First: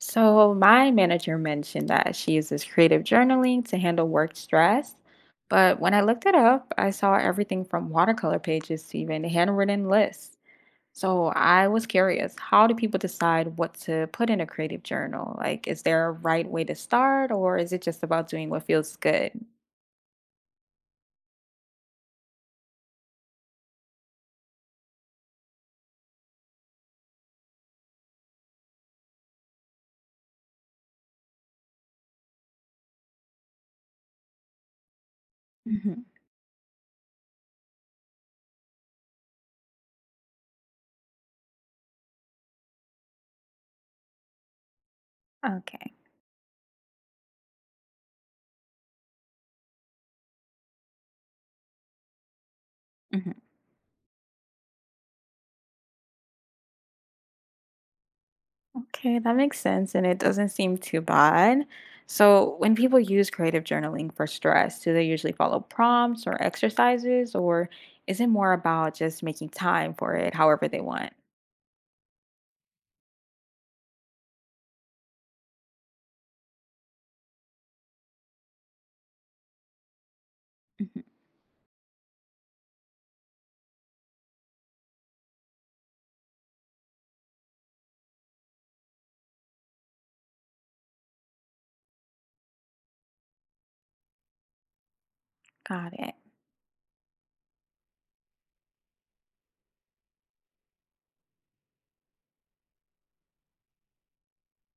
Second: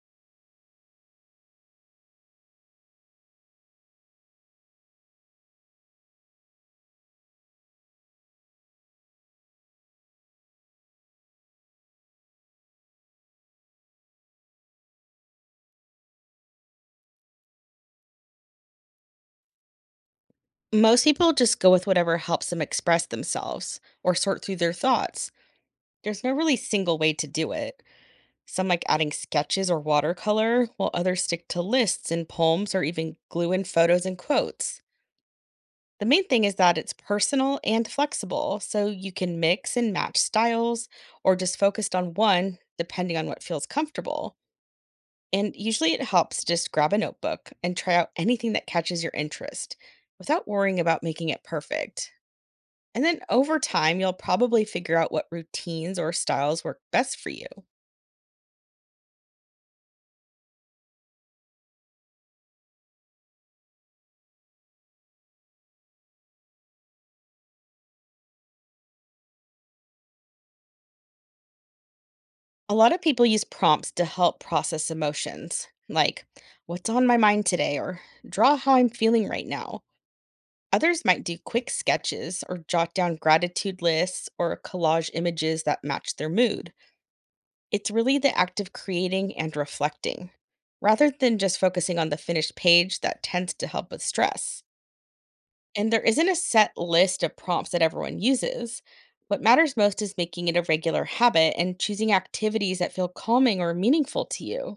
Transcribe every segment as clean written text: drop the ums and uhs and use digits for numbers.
So, my manager mentioned that she uses creative journaling to handle work stress. But when I looked it up, I saw everything from watercolor pages to even handwritten lists. So, I was curious, how do people decide what to put in a creative journal? Like, is there a right way to start, or is it just about doing what feels good? Most people just go with whatever helps them express themselves or sort through their thoughts. There's no really single way to do it. Some like adding sketches or watercolor, while others stick to lists and poems or even glue in photos and quotes. Hmm. The main thing is that it's personal and flexible, so you can mix and match styles or just focused on one depending on what feels comfortable. And usually Okay. it helps to just grab a notebook and try out anything that catches your interest without worrying about making it perfect. And then Mhm. over time, you'll probably figure out what routines or styles work best for you. Okay, that makes sense, and it doesn't seem too bad. So, when people use creative journaling for stress, do they usually follow prompts or exercises, or is it more about just making time for it however they want? A lot of people use prompts to help process emotions, like what's on my mind today or draw how I'm feeling right now. Mhm. Others might do quick sketches or jot down gratitude lists or collage images that match their mood. It's really the act of creating and reflecting, rather than just focusing on the finished page that tends to help with stress. And Got there it. isn't a set list of prompts that everyone uses. What matters most is making it a regular habit and choosing activities that feel calming or meaningful to you.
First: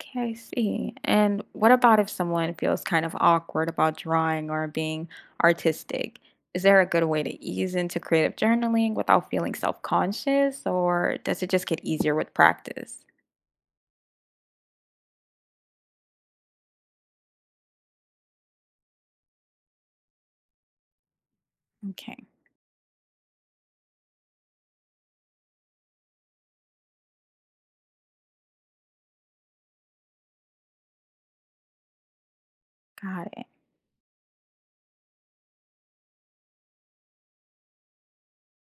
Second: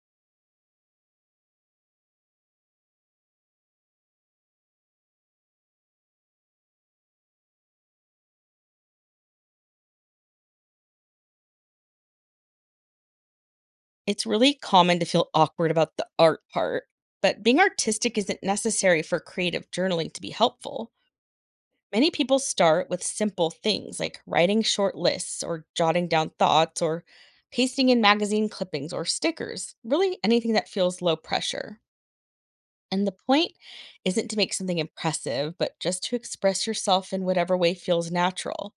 Okay, I see. And what about if someone feels kind of awkward about drawing or being artistic? Is there a good way to ease into creative journaling without feeling self-conscious, or does it just get easier with practice? It's really common to feel awkward about the art part, but being artistic isn't necessary for creative journaling to be helpful. Many Okay, people start with simple things like writing short lists or jotting down thoughts or pasting in magazine clippings or stickers, really anything that feels low pressure. And the got it. point isn't to make something impressive, but just to express yourself in whatever way feels natural.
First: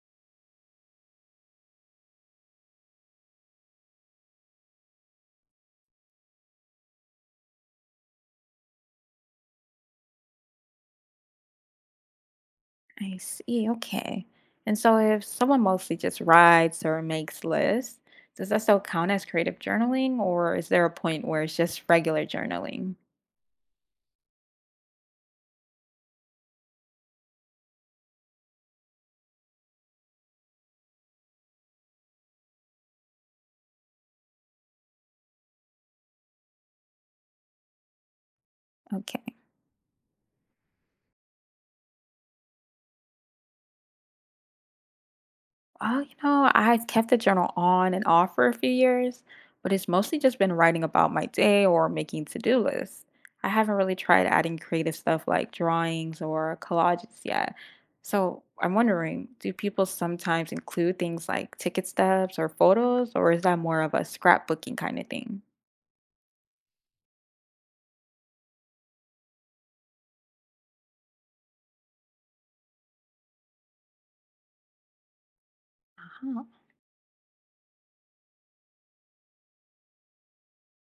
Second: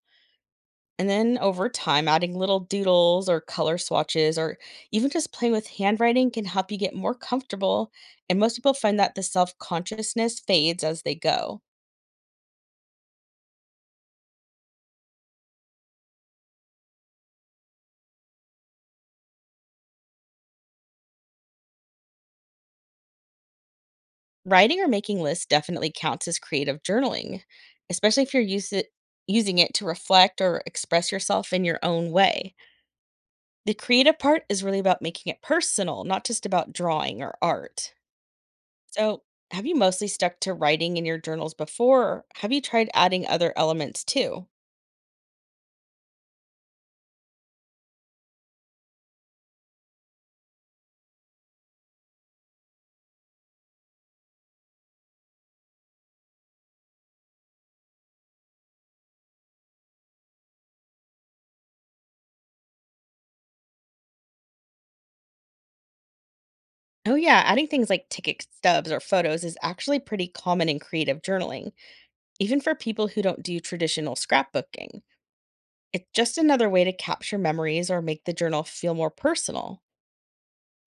And then over time, adding little doodles or color swatches or even just playing with handwriting can help you get more comfortable. And most people find that the self consciousness fades as they go. I see. Okay. And so if someone mostly just writes or makes lists, does that still count as creative journaling, or is there a point where it's just regular journaling? Writing or making lists definitely counts as creative journaling, especially if you're use it, using it to reflect or express yourself in your own way. The creative part is really about making it personal, not just about drawing or art. Okay. So, have you mostly stuck to writing in your journals before? Or have you tried adding other elements too? Oh, you know, I kept the journal on and off for a few years, but it's mostly just been writing about my day or making to-do lists. I haven't really tried adding creative stuff like drawings or collages yet. So I'm wondering, do people sometimes include things like ticket stubs or photos, or is that more of a scrapbooking kind of thing? Oh, yeah, adding things like ticket stubs or photos is actually pretty common in creative journaling, even for people who don't do traditional scrapbooking. It's just Uh-huh. another way to capture memories or make the journal feel more personal.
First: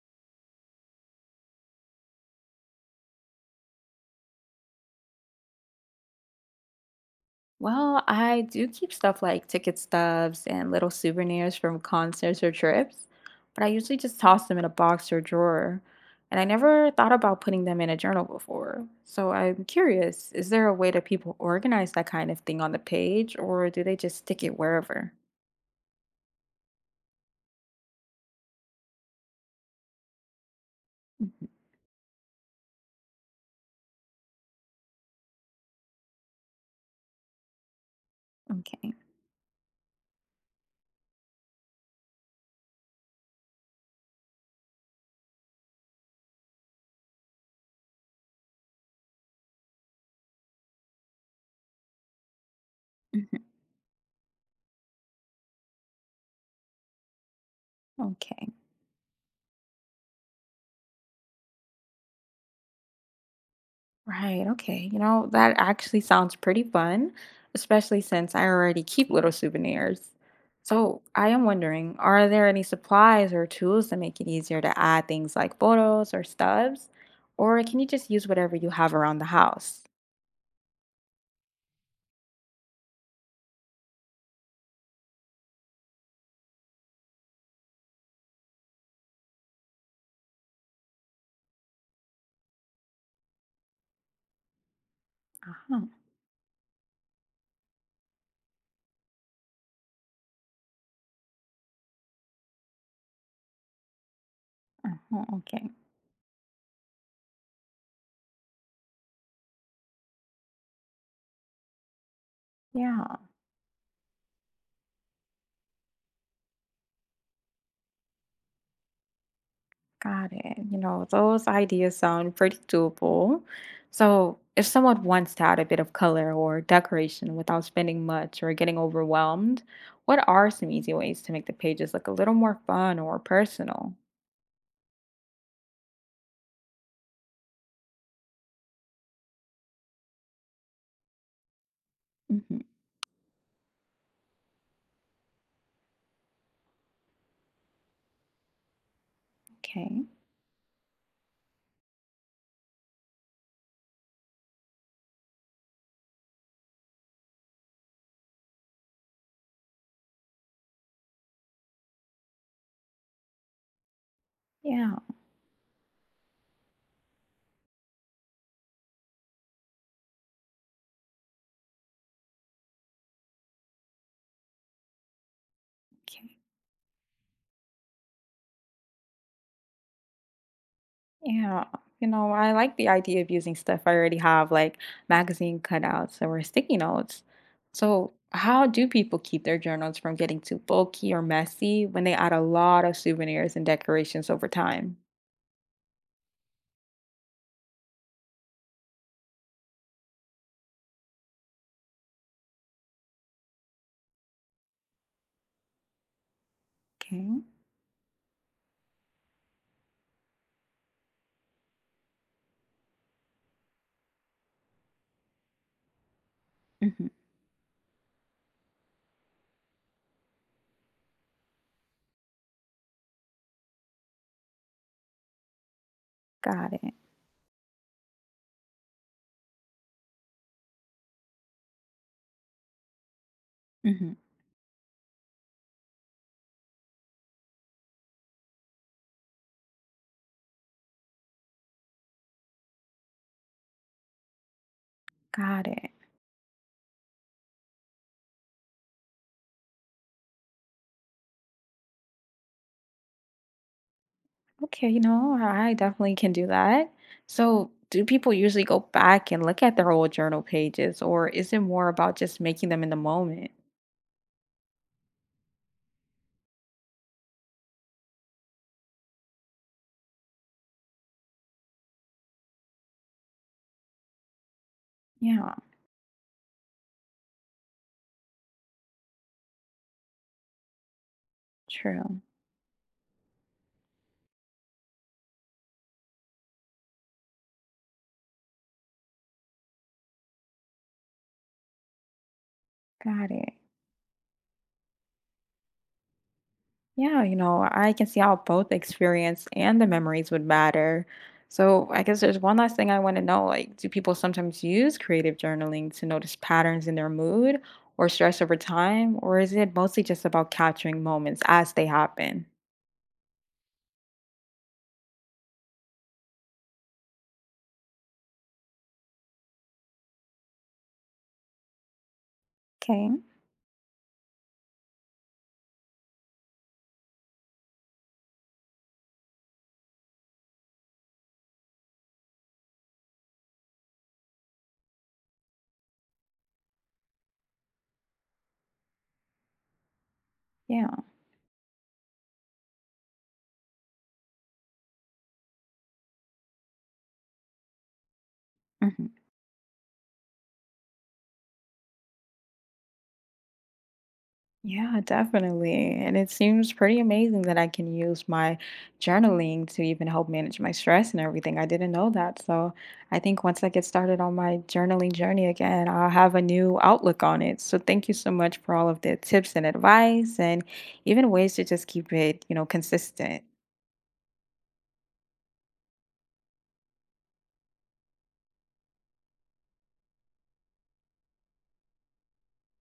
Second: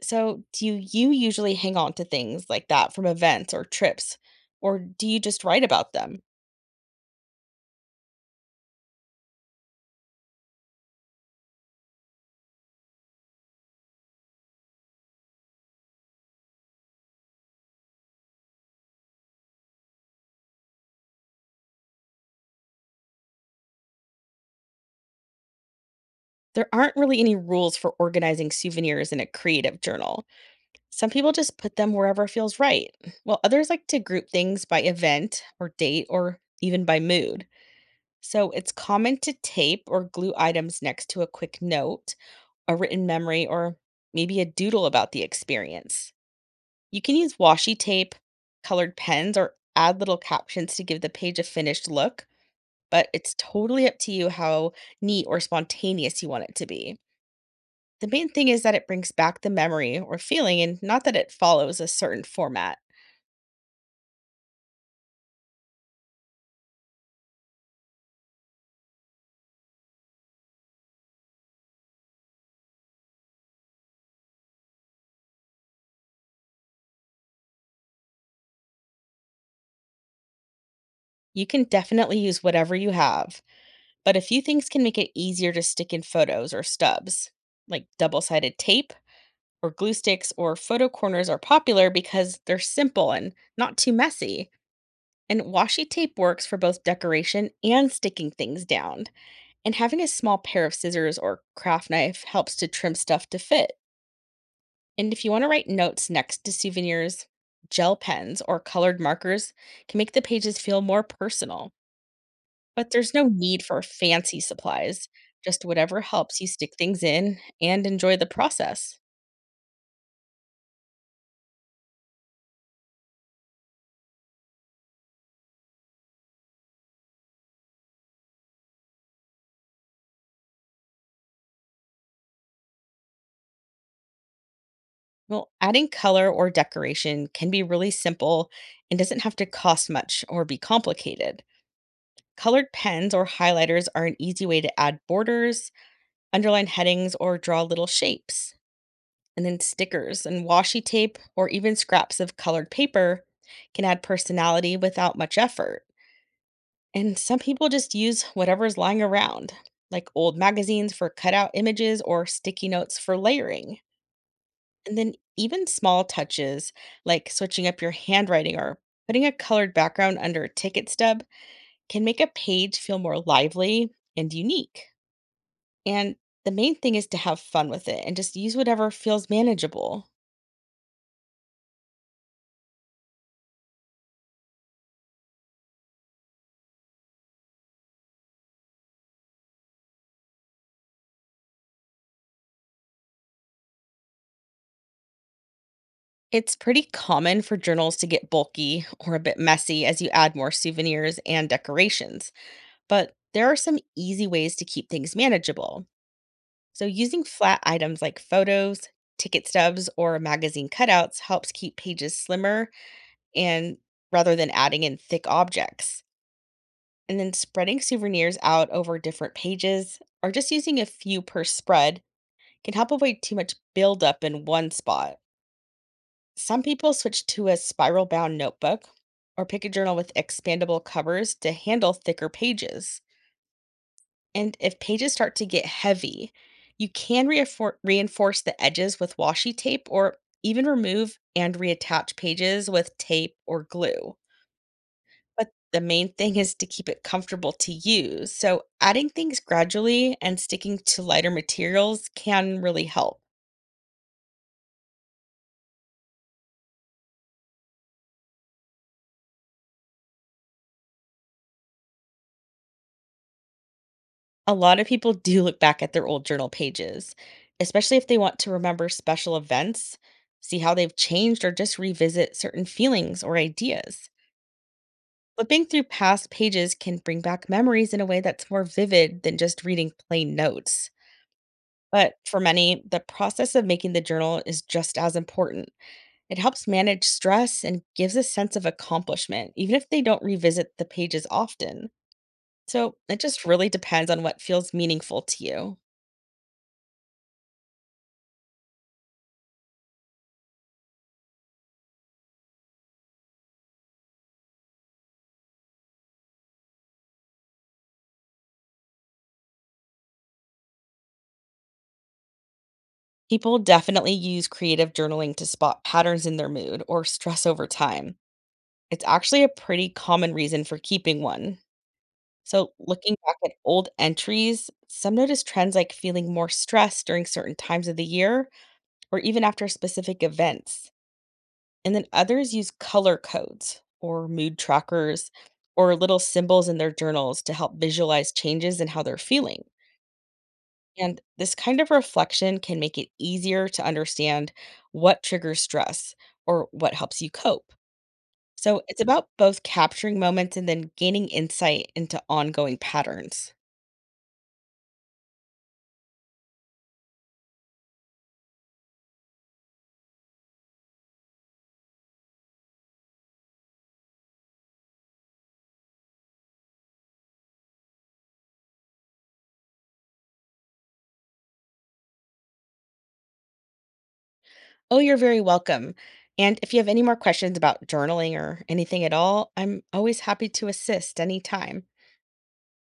So, do you usually hang on to things like that from events or trips, or do you just write about them? Well, I do keep stuff like ticket stubs and little souvenirs from concerts or trips, but I usually just toss them in a box or drawer. And I never thought about putting them in a journal before. So I'm curious, is there a way that people organize that kind of thing on the page, or do they just stick it wherever? There aren't really any rules for organizing souvenirs in a creative journal. Some people Mhm. just put them wherever feels right, while others like to group things by event or date or even by mood. So it's Okay. common to tape or glue items next to a quick note, a written memory, or maybe a doodle about the experience. You can use washi tape, colored pens, or add little captions to give the page a finished look, but it's Mhm. totally up to you how neat or spontaneous you want it to be. The main thing Okay. is that it brings back the memory or feeling and not that it follows a certain format. Right, okay. You know, that actually sounds pretty fun, especially since I already keep little souvenirs. So, I am wondering, are there any supplies or tools that make it easier to add things like photos or stubs? Or can you just use whatever you have around the house? You can definitely use whatever you have, but a few things can make it easier to stick in photos or stubs, like double sided tape or glue sticks or photo corners are popular because they're simple and not too messy. And Uh-huh, washi tape works for both decoration and sticking things down. And having a small pair of scissors or craft knife helps to trim stuff to fit. And if uh-huh, you want to okay. write notes next to souvenirs, gel pens or colored markers can make the pages feel more personal. But Yeah. there's no need for fancy supplies, just whatever helps you stick things in and enjoy the process. Got it. You know, those ideas sound pretty doable. So, if someone wants to add a bit of color or decoration without spending much or getting overwhelmed, what are some easy ways to make the pages look a little more fun or personal? Well, adding color or decoration can be really simple and doesn't have to cost much or be complicated. Hmm. Colored pens or highlighters are an easy way to add borders, underline headings, or draw little shapes. And then Okay. stickers and washi tape or even scraps of colored paper can add personality without much effort. And some people just use whatever's lying around, like old magazines for cutout images or sticky notes for layering. Yeah. And then even small touches, like switching up your handwriting or putting a colored background under a ticket stub, can make a page feel more lively and unique. And Okay. the main thing is to have fun with it and just use whatever feels manageable. Yeah, you know, I like the idea of using stuff I already have, like magazine cutouts or sticky notes. So, how do people keep their journals from getting too bulky or messy when they add a lot of souvenirs and decorations over time? It's pretty common for journals to get bulky or a bit messy as you add more souvenirs and decorations, but there are some easy ways to keep things manageable. So, using Okay. flat items like photos, ticket stubs, or magazine cutouts helps keep pages slimmer and rather than adding in thick objects. Hmm. And then spreading souvenirs out over different pages or just using a few per spread can help avoid too much buildup in one spot. Some Got it. people switch to a spiral bound notebook or pick a journal with expandable covers to handle thicker pages. Hmm. And if pages start to get heavy, you can reinforce the edges with washi tape or even remove and reattach pages with tape or glue. But Got the it. main thing is to keep it comfortable to use. So adding things gradually and sticking to lighter materials can really help. Okay, you know, I definitely can do that. So, do people usually go back and look at their old journal pages, or is it more about just making them in the moment? A lot of people do look back at their old journal pages, especially if they want to remember special events, see how they've changed, or just revisit certain feelings or ideas. Yeah, Flipping through past pages can bring back memories in a way that's more vivid than just reading plain notes. But true. for many, the process of making the journal is just as important. It helps manage stress and gives a sense of accomplishment, even if they don't revisit the pages often. So it Got just it. really depends on what feels meaningful to you. Yeah, you know, I can see how both the experience and the memories would matter. So I guess there's one last thing I want to know. Like, do people sometimes use creative journaling to notice patterns in their mood or stress over time? Or is it mostly just about capturing moments as they happen? People definitely use creative journaling to spot patterns in their mood or stress over time. It's actually a pretty common reason for keeping one. So, Okay. looking back at old entries, some notice trends like feeling more stressed during certain times of the year or even after specific events. And then others use color codes or mood trackers or little symbols in their journals to help visualize changes in how they're feeling. Yeah. And this kind of reflection can make it easier to understand what triggers stress or what helps you cope. So it's Mhm. about both capturing moments and then gaining insight into ongoing patterns. Yeah, definitely. And it seems pretty amazing that I can use my journaling to even help manage my stress and everything. I didn't know that. So I think once I get started on my journaling journey again, I'll have a new outlook on it. So thank you so much for all of the tips and advice and even ways to just keep it, consistent. Oh, you're very welcome. And if you have any more questions about journaling or anything at all, I'm always happy to assist anytime.